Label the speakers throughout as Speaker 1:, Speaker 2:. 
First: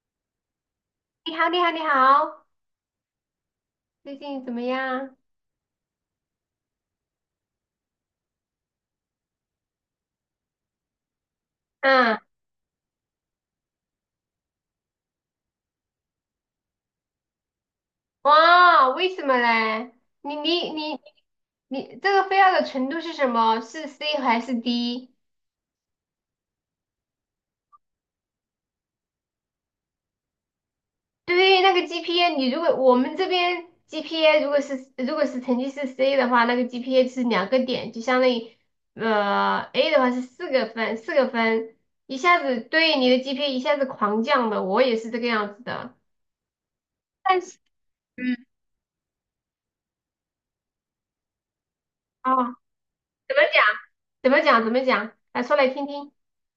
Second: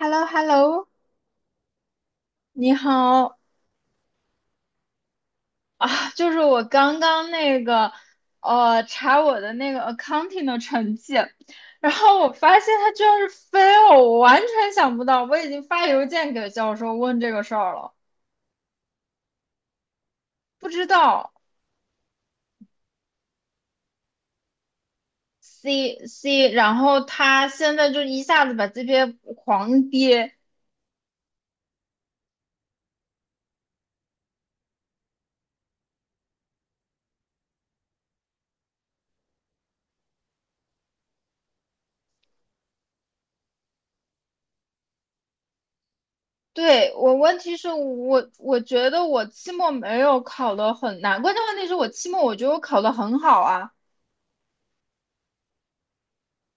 Speaker 1: h e l l o h e l l o。
Speaker 2: 你好，你好，你好，
Speaker 1: 你好
Speaker 2: 最近怎么样？
Speaker 1: 啊。就是我刚刚那个查我的那个 accounting 的成绩，然
Speaker 2: 嗯，
Speaker 1: 后我发现它居然是 fail，我完全想不到，我已经发邮件给教授问这个事儿了。
Speaker 2: 哇，为什么嘞？你
Speaker 1: 不
Speaker 2: 你
Speaker 1: 知
Speaker 2: 你
Speaker 1: 道。
Speaker 2: 你这个 f a 的程度是什么？是 C 还是 D？
Speaker 1: C C，然后他现在就一下子把这边狂跌。
Speaker 2: 对，那个 GPA，你如果我们这边 GPA 如果是成绩是 C 的话，那个 GPA 是两个点，就相当于A 的话是四个分，一下子对你的 GPA 一下子狂降的，我也是这个样子的。
Speaker 1: 对，我问
Speaker 2: 但
Speaker 1: 题
Speaker 2: 是，
Speaker 1: 是我，
Speaker 2: 嗯，
Speaker 1: 我觉得我期末没有考的很难，关键问题是我期末
Speaker 2: 哦，
Speaker 1: 我觉得我考的很
Speaker 2: 怎
Speaker 1: 好
Speaker 2: 么讲？
Speaker 1: 啊。
Speaker 2: 怎么讲？怎么讲？来说来听听。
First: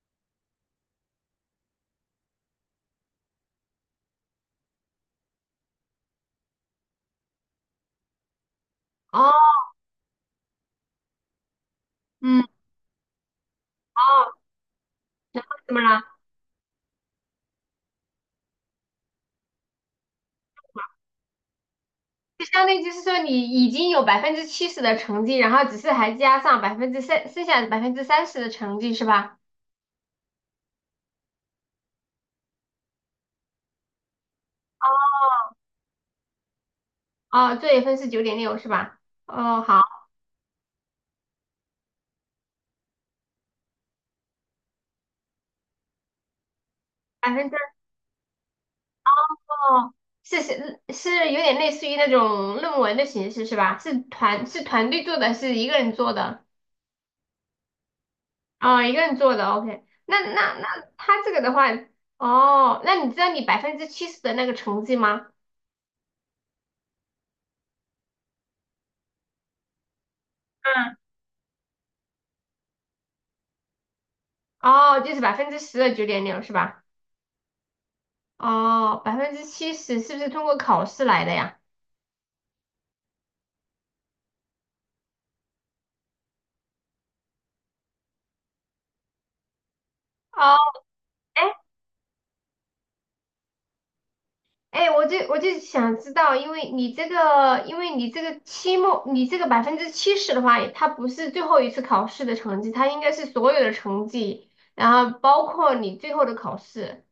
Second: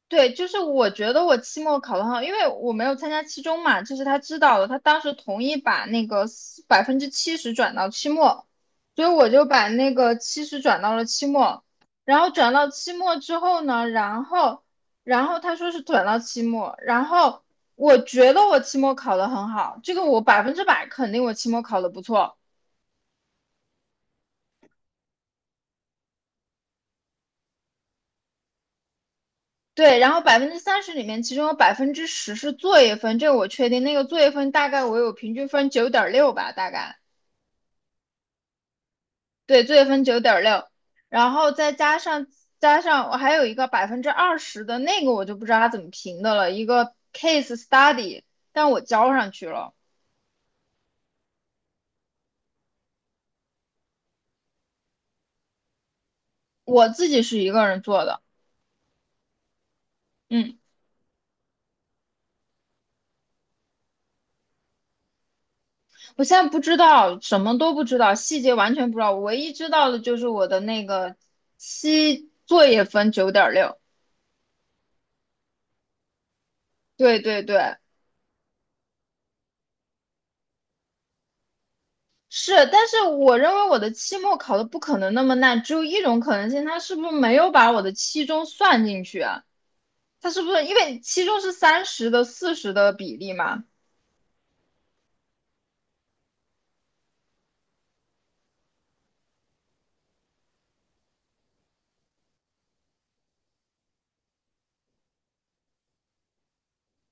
Speaker 1: 对，就是我觉得我期末考得很好，因为我没有参加期中嘛，这是他知道的，他当时同意把那个百分之七十转到期末，所以我
Speaker 2: 哦，
Speaker 1: 就把那个七十转到了期末。然后
Speaker 2: 嗯，
Speaker 1: 转到期末之后呢，然
Speaker 2: 哦，
Speaker 1: 后然后他说
Speaker 2: 怎
Speaker 1: 是
Speaker 2: 么了？
Speaker 1: 转到期末。然后我觉得我期末考得很好，这个我百分之百肯定我期末考得不错。
Speaker 2: 就相当于就是说，你已经有百分之七十的成绩，然后只是还加上百分之三，剩下百分之三十的成绩是吧？
Speaker 1: 对，然后百分之三十里面，其中有10%是作业分，这个我确定。那个作业分大概我有平均分九点六吧，大概。
Speaker 2: 哦，作业分是九点六是吧？哦，
Speaker 1: 对，作
Speaker 2: 好，
Speaker 1: 业分九点六，然后再加上我还有一个百分之二十的那个我就不知道它怎么评的了，一个
Speaker 2: 百分
Speaker 1: case
Speaker 2: 之
Speaker 1: study，但我交上去了。
Speaker 2: 哦，是是是有点类似于那种论文的形式是吧？是团队做的，是一个人做的？
Speaker 1: 我自己是一个人做的。
Speaker 2: 哦，一个人做的，OK。那
Speaker 1: 嗯，
Speaker 2: 那那他这个的话，哦，那你知道你百分之七十的那个成绩吗？
Speaker 1: 我现在不知道，什么都不知道，细节完全不知道，我唯一知道的就是我的那
Speaker 2: 嗯。
Speaker 1: 个期作业分九点六。
Speaker 2: 哦，就是10%的九点六是吧？
Speaker 1: 对对对。
Speaker 2: 哦，百分之七十是不是通过考试来的呀？
Speaker 1: 是，但是我认为我的期末考的不可能那么烂，只有一种可能性，他是不是没有把我的期中算进去啊？他是不
Speaker 2: 哦，
Speaker 1: 是因为期中
Speaker 2: 哎
Speaker 1: 是三十的四十的比例嘛？
Speaker 2: 哎，我就想知道，因为你这个期末，你这个百分之七十的话，它不是最后一次考试的成绩，它应该是所有的成绩，然后包括你最后的考试，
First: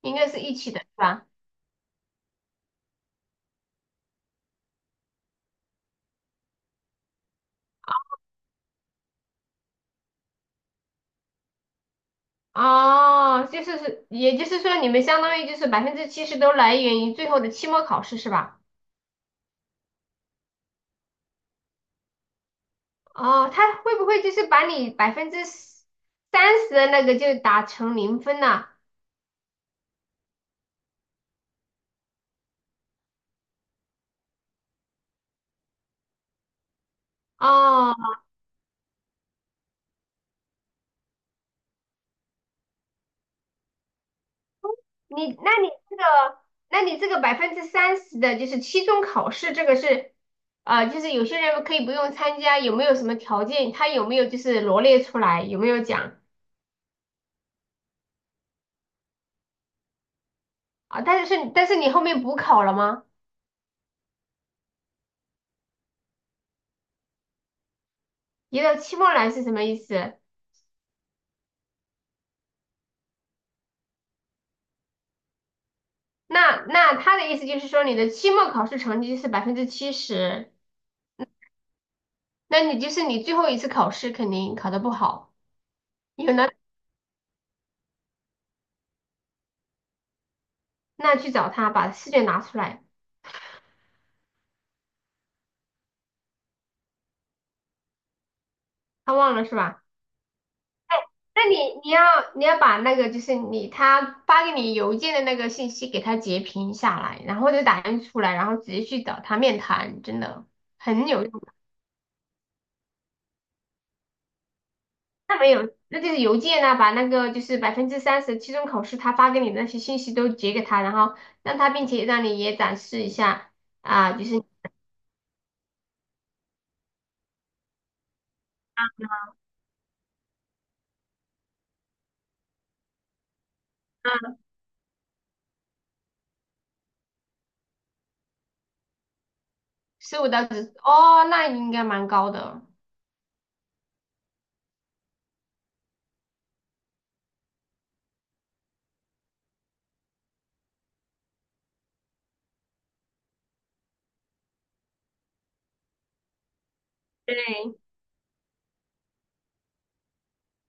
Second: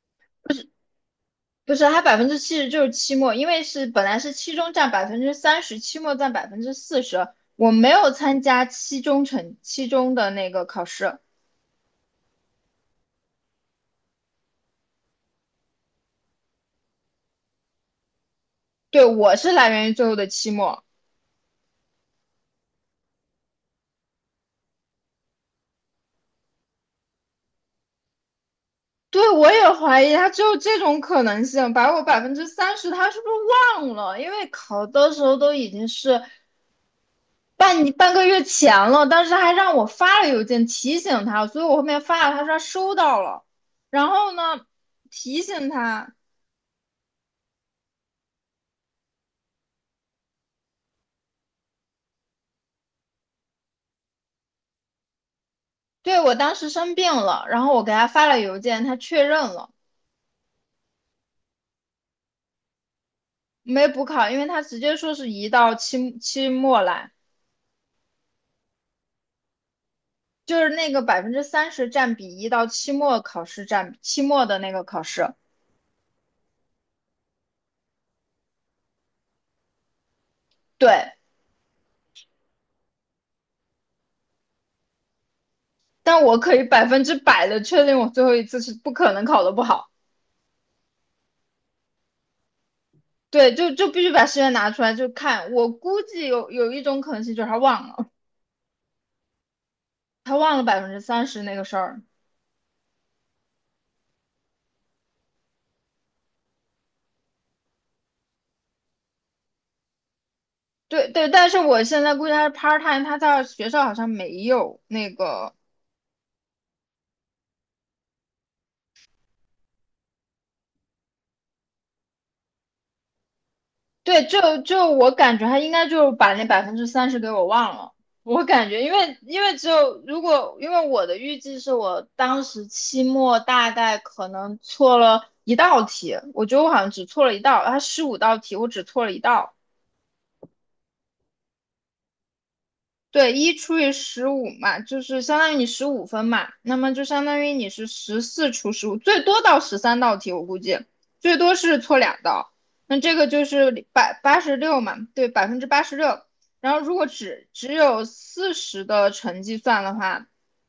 Speaker 2: 应该是一起的，是吧？
Speaker 1: 不是，他百分之七十就是期末，因为是本来是期中占百分之三十，期末占百分之四十。我没有参加期中成期中的那个考试。
Speaker 2: 哦，就是是，也就是说，你们相当于就是百分之七十都来源于最后的期末考试，是吧？
Speaker 1: 对，我是来源于最后的期末。
Speaker 2: 哦，他会不会就是把你百分之三十的那个就打成零分了？
Speaker 1: 对，我也怀疑他只有这种可能性，把我百分之三十他是不是忘了？因为考的时候都已经是半
Speaker 2: 哦，
Speaker 1: 半个月前了，当时还让我发了邮件提醒他，所以我后面发了，他说他收到了。然后呢
Speaker 2: 你
Speaker 1: 提
Speaker 2: 那
Speaker 1: 醒
Speaker 2: 你这
Speaker 1: 他。
Speaker 2: 个，那你这个百分之三十的就是期中考试，这个是，就是有些人可以不用参加，有没有什么条件？他有没有就是罗列出来？有没有讲
Speaker 1: 对，我当时生病了，然后我给他发了邮件，他确认了。
Speaker 2: 啊？但是你后面补考了吗？
Speaker 1: 没补考，因为他直接说是移到期期末来。
Speaker 2: 移到期末来是什么意思？
Speaker 1: 就是那个百分之三十占比移到期末考试占比，期末的那个考试。
Speaker 2: 那他的意思就是说你的期末考试成绩是百分之七十，
Speaker 1: 对，
Speaker 2: 那你就是你最后一次考试肯定考得不好。
Speaker 1: 但
Speaker 2: 有
Speaker 1: 我
Speaker 2: 呢，
Speaker 1: 可以百分之百的确定我最后一次是不可能考的不好。
Speaker 2: 那去找他，把试卷拿出来，
Speaker 1: 对，就必须把试卷拿出来就看。我估计有一种可能性就是他忘了。
Speaker 2: 他忘了是吧？
Speaker 1: 他忘了百分之三十
Speaker 2: 那
Speaker 1: 那
Speaker 2: 你
Speaker 1: 个事
Speaker 2: 你
Speaker 1: 儿。
Speaker 2: 要你要把那个就是你他发给你邮件的那个信息给他截屏下来，然后就打印出来，然后直接去找他面谈，真的很
Speaker 1: 对
Speaker 2: 有
Speaker 1: 对，但
Speaker 2: 用。
Speaker 1: 是我现在估计他是 part time，他在学校好像没有那个。
Speaker 2: 那就是邮件呢、把那个就是百分之三十期中考试他发给你的那些信息都截给他，然后让他，并且让你也展示一下啊，就
Speaker 1: 对，
Speaker 2: 是
Speaker 1: 就我感觉他应该就把那百分之三十给我忘了。我感觉，因为只有如果，因为我的预计是我当时期末大概可能错了一道题，我觉得我好像只错了一道，他15道题我只错了一道。
Speaker 2: 十五到十哦，那应该蛮高的。
Speaker 1: 对，1除以15嘛，就是相当于你15分嘛，那么就相当于你是14除15，最多到13道题，我估计最多是错两道。那这个就是百八十六嘛，对，86%。然后如果只
Speaker 2: 对，
Speaker 1: 有四十的成绩算的话，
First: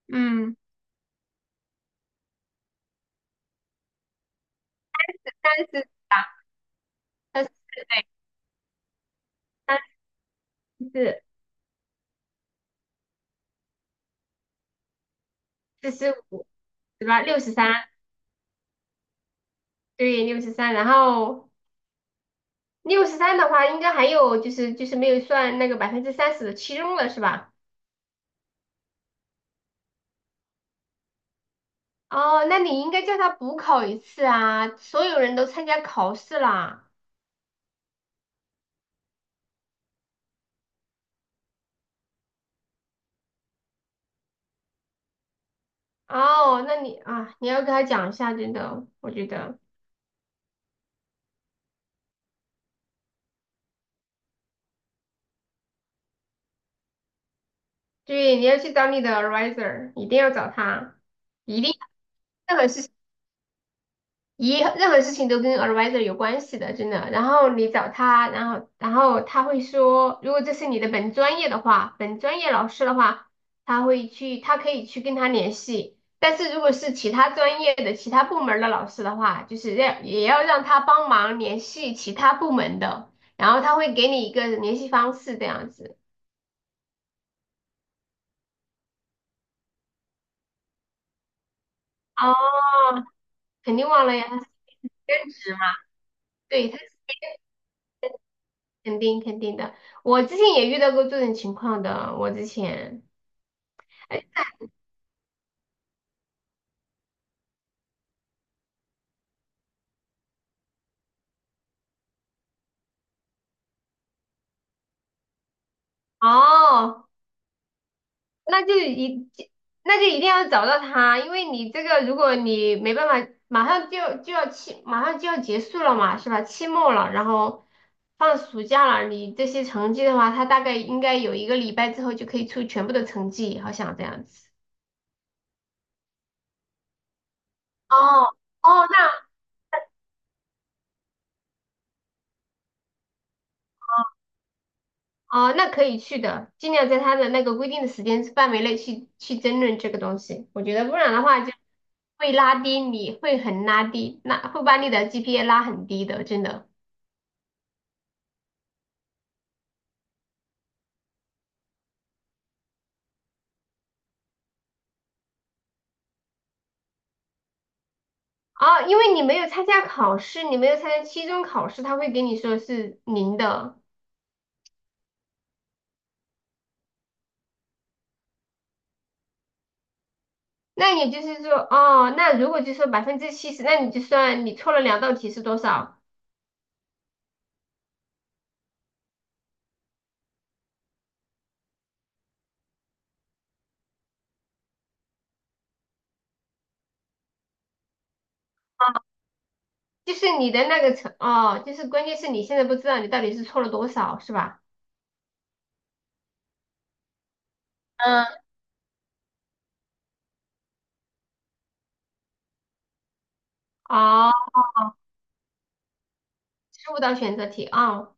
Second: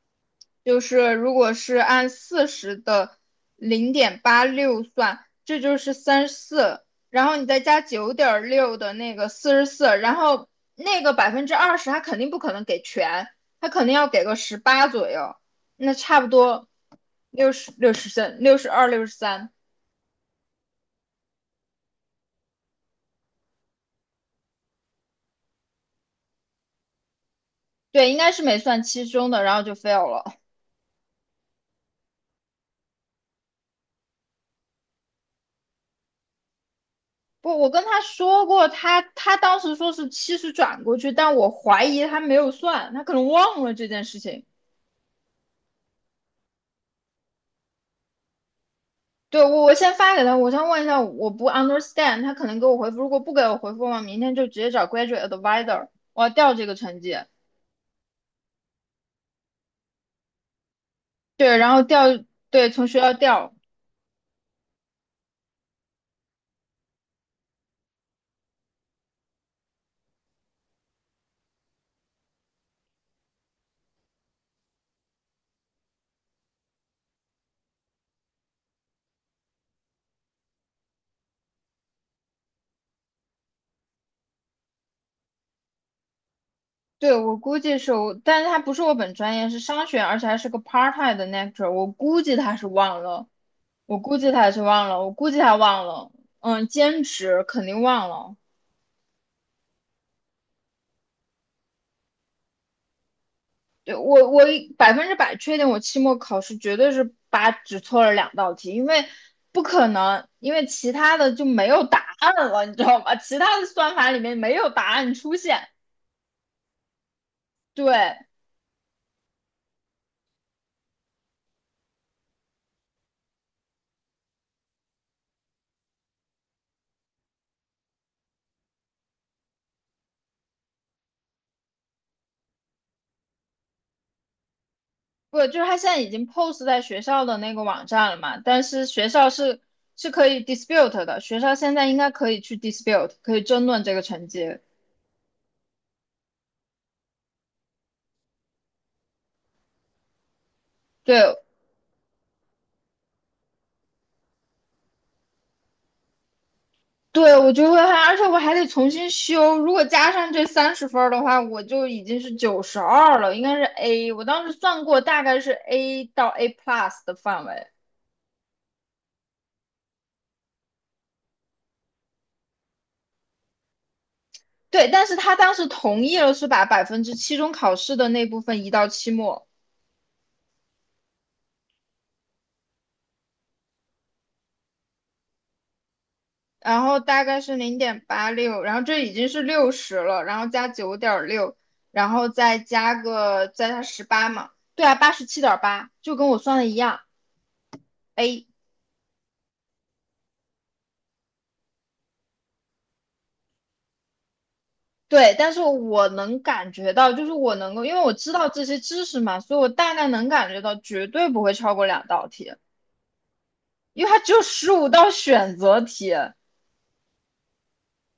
Speaker 2: 嗯，
Speaker 1: 就是如果是按四十的零点八六算，这
Speaker 2: 三
Speaker 1: 就
Speaker 2: 十，
Speaker 1: 是34，然后
Speaker 2: 三
Speaker 1: 你
Speaker 2: 十，
Speaker 1: 再加
Speaker 2: 对。
Speaker 1: 九点六的那个44，
Speaker 2: 三
Speaker 1: 然后
Speaker 2: 十
Speaker 1: 那个
Speaker 2: 四
Speaker 1: 百分之二十，他肯定不可能给全，他肯定要给个十八左右，
Speaker 2: 四
Speaker 1: 那差
Speaker 2: 十
Speaker 1: 不
Speaker 2: 五，
Speaker 1: 多
Speaker 2: 对吧？六十三，
Speaker 1: 六十三、62、六十三。
Speaker 2: 对，六十三。然后六十三的话，应该还有就是没有算那个百分之三十的期中了，是吧？
Speaker 1: 对，应该是没算七十中的，然后就 fail 了。
Speaker 2: 哦，那你应该叫他补考一次啊！所有人都参加考试啦。
Speaker 1: 不，我跟他说过，他当时说是七十转过去，但我怀疑他没有算，他可能忘了这件事情。
Speaker 2: 哦，那你啊，你要跟他讲一下，真的，我觉
Speaker 1: 对，
Speaker 2: 得，
Speaker 1: 我先发给他，我先问一下，我不 understand，他可能给我回复，如果不给我回复我明天就直接找 graduate advisor。我要调这个成绩。
Speaker 2: 对，你要去找你的 advisor，一定要找他，
Speaker 1: 对，
Speaker 2: 一定，
Speaker 1: 然后调。
Speaker 2: 任何
Speaker 1: 对，从
Speaker 2: 事
Speaker 1: 学校调。
Speaker 2: 情都跟 advisor 有关系的，真的。然后你找他，然后他会说，如果这是你的本专业的话，本专业老师的话，他会去，他可以去跟他联系。但是如果是其他专业的、其他部门的老师的话，就是要也要让他帮忙联系其他部门的，然后他会给你一个联系方式这样子。
Speaker 1: 对，我估计是我，但是他不是我本专业，是商学，而且还是个 part time 的 lecturer，我估计他
Speaker 2: 哦，
Speaker 1: 是忘了，
Speaker 2: 肯定
Speaker 1: 我
Speaker 2: 忘
Speaker 1: 估
Speaker 2: 了呀，
Speaker 1: 计
Speaker 2: 他是
Speaker 1: 他是忘了，我估
Speaker 2: 兼
Speaker 1: 计
Speaker 2: 职
Speaker 1: 他
Speaker 2: 嘛，
Speaker 1: 忘了。嗯，
Speaker 2: 对，他是
Speaker 1: 兼职肯定忘了。
Speaker 2: 肯定肯定的。我之前也遇到过这种情况的，我之前。
Speaker 1: 对我百分之百确定，我期末考试绝对是八，只错了两道题，因为不可能，因为其他的就没有答案了，你知道吗？其他的算法里面没有答案出现。
Speaker 2: 哦，
Speaker 1: 对，
Speaker 2: 那就一，那就一定要找到他，因为你这个，如果你没办法，马上就要结束了嘛，是吧？期末了，然后放暑假了，你这些成绩的话，他大概应该有一个礼拜之后就可以出全部的成绩，好像这样子。
Speaker 1: 不就是他现在已经 post 在学校的那个网站了
Speaker 2: 哦
Speaker 1: 嘛？但是
Speaker 2: 哦，
Speaker 1: 学
Speaker 2: 那
Speaker 1: 校是是可以 dispute 的，学校现在应该可以去 dispute，可以争论这个成绩。
Speaker 2: 哦，那可以去的，尽量在他的那个规定的时间范围内去争论这个东西。我觉得不然的
Speaker 1: 对
Speaker 2: 话就会拉低你，会很拉低，那会把你的 GPA 拉很低的，真的。
Speaker 1: 对，我就会还，而且我还得重新修。如果加上这30分儿的话，我就已经是92了，应该是 A。我当时算过，大概是 A 到 A plus 的范围。
Speaker 2: 哦，因为你没有参加考试，你没有参加期中考试，他会给你说是零的。
Speaker 1: 对，但是他当时同意了，是把百分之期中考试的那部分移到期末。
Speaker 2: 那也就是说，哦，那如果就说百分之七十，那你就算你错了两道题是多少？
Speaker 1: 然后大概是零点八六，然后这已经是六十了，然后加九点六，然后再加十八嘛，对啊，87.8，就跟我算的一样，A。
Speaker 2: 就是你的那个成，哦，就是关键是你现在不知道你到底是错了多少，是吧？
Speaker 1: 对，但是我能感觉到，就是我能够，因为我
Speaker 2: 嗯，
Speaker 1: 知道这些知识嘛，所以我大概能感觉到绝对不会超过两道题，因为它只
Speaker 2: 哦，
Speaker 1: 有15道选择题。
Speaker 2: 十五道选择题啊，哦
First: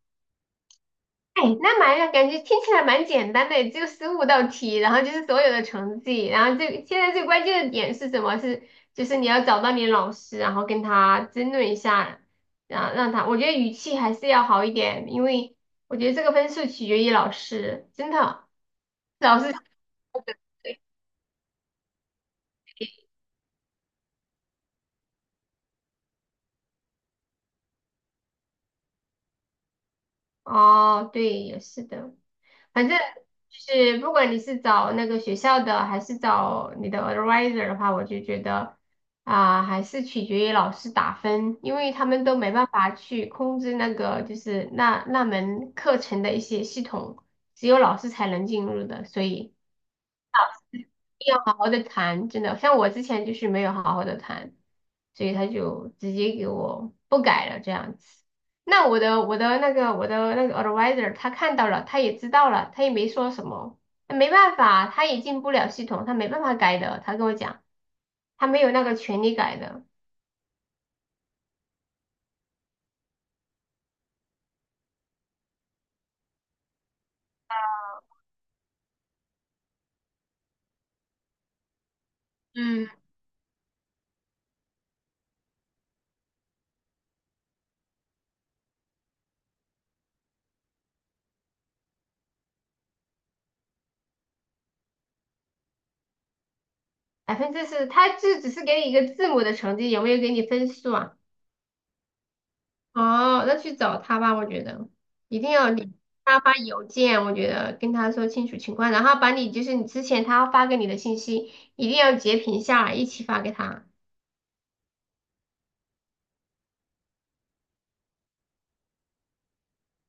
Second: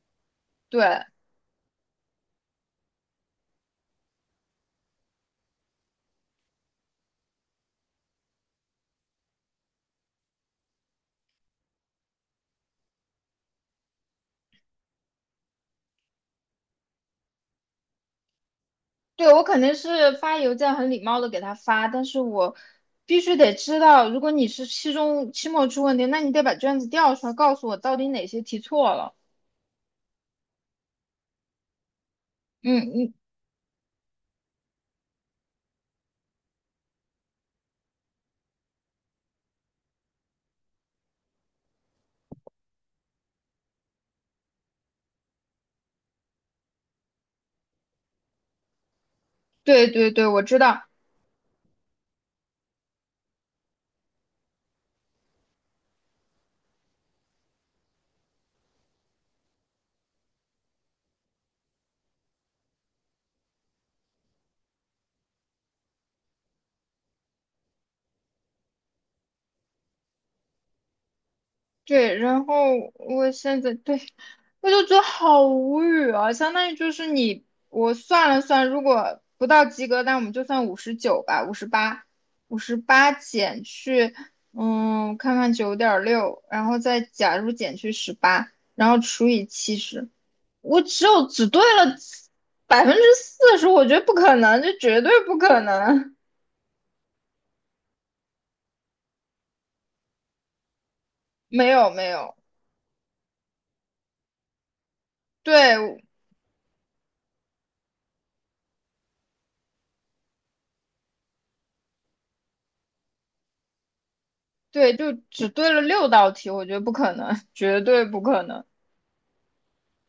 Speaker 1: 对，
Speaker 2: 哎，那蛮感觉听起来蛮简单的，只有十五道题，然后就是所有的成绩，然后最现在最关键的点是什么？是就是你要找到你的老师，然后跟他争论一下，然后让他，我觉得语气还是要好一点，因为我觉得这个分数取决于老师，真的，
Speaker 1: 对，
Speaker 2: 老
Speaker 1: 我
Speaker 2: 师
Speaker 1: 肯定是发邮件很礼貌的给他发，但是我必须得知道，如果你是期中、期末出问题，那你得把卷子调出来，告诉我到底哪些题错了。
Speaker 2: 哦，对，也是的，
Speaker 1: 嗯
Speaker 2: 反正
Speaker 1: 嗯。
Speaker 2: 就是不管你是找那个学校的，还是找你的 advisor 的话，我就觉得啊、还是取决于老师打分，因为他们都没办法去控制那个就是那门课程的一些系统，只有老师才能进入的，所以。
Speaker 1: 对对对，我知道。
Speaker 2: 定要好好的谈，真的，像我之前就是没有好好的谈，所以他就直接给我不改了这样子。那我的那个 advisor 他看到了，他也知道了，他也没说什么，没办法，他也进不了系统，他没办法改的。他跟我讲，他没有那个权利改的，
Speaker 1: 对，然后我现在对我就觉得好无语啊，相当于就是你我算了算，如果不到及格，那我们就算59吧，五十八，五十
Speaker 2: 嗯，
Speaker 1: 八减去嗯，看看九点六，然后再假如减去十八，然后除以七十，我只有只对了百分之四十，我觉得不可能，这绝对不可能。
Speaker 2: 4%，他就只是给你一个字母的成绩，有没有给你分数啊？
Speaker 1: 没有没有。
Speaker 2: 哦，那去找他吧，我觉得一定要你
Speaker 1: 对
Speaker 2: 他发邮件，我觉得跟他说清楚情况，然后把你就是你之前他发给你的信息一定要截屏下来，一起发给他。
Speaker 1: 对，就只对了6道题，我觉得不可能，绝对不可能。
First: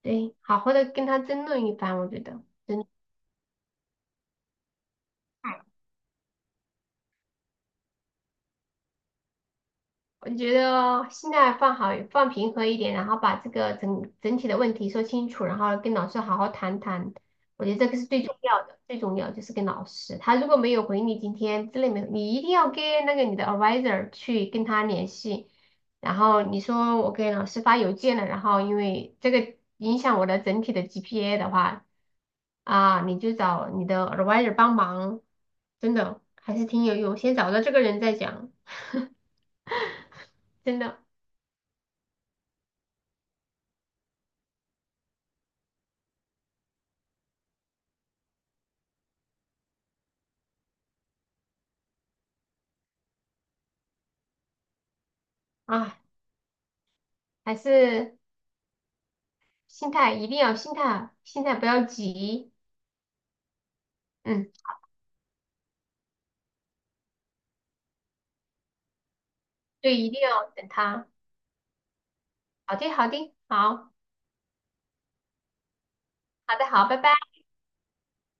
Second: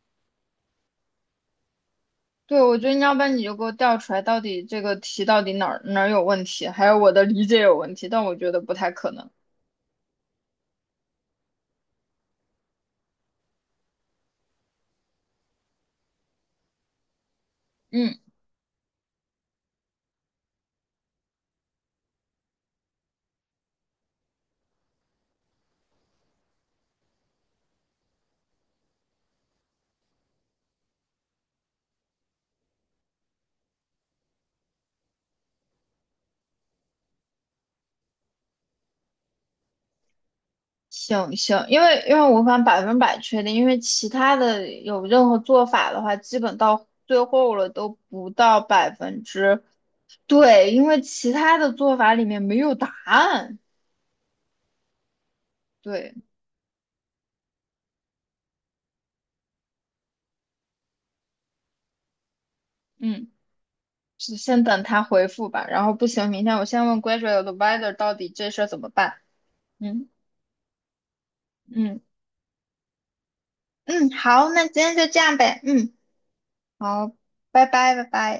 Speaker 2: 对，好好的跟他争论一番，我觉得
Speaker 1: 对，我
Speaker 2: 真的。
Speaker 1: 觉得你要不然你就给我调出来，到底这个题到底哪儿哪儿有问题，还有我的理解有问题，但我觉得不太可能。
Speaker 2: 我觉得心态放好、放平和一点，然后把这个整体的问题说清楚，然后跟老师好好谈谈。我觉得这个是
Speaker 1: 嗯，
Speaker 2: 最重要的，最重要就是跟老师，他如果没有回你今天之类没有，你一定要跟那个你的 advisor 去跟他联系。然后你说我给老师发邮件了，然后因为这个影响我的整体的 GPA 的话，啊，你就找你的 advisor 帮忙，真的还是挺有用。先找到这个人再讲，真的
Speaker 1: 行行，因为我无法百分百确定，因为其他的有任何做法的话，基本到最后了都不到百分之。对，因为其他的做法里面没有答案。
Speaker 2: 啊。
Speaker 1: 对，
Speaker 2: 还是心态一定要心态，心态不要急，
Speaker 1: 嗯。是
Speaker 2: 嗯，
Speaker 1: 先等他回复吧，然后不行，明天我先问 graduate advisor 到底这事儿怎么办。
Speaker 2: 对，
Speaker 1: 嗯
Speaker 2: 一定要等他。
Speaker 1: 嗯
Speaker 2: 好的，好的，好，
Speaker 1: 嗯，好，那今天就这样呗。嗯，
Speaker 2: 好的，好，拜
Speaker 1: 好，
Speaker 2: 拜。
Speaker 1: 拜拜拜拜。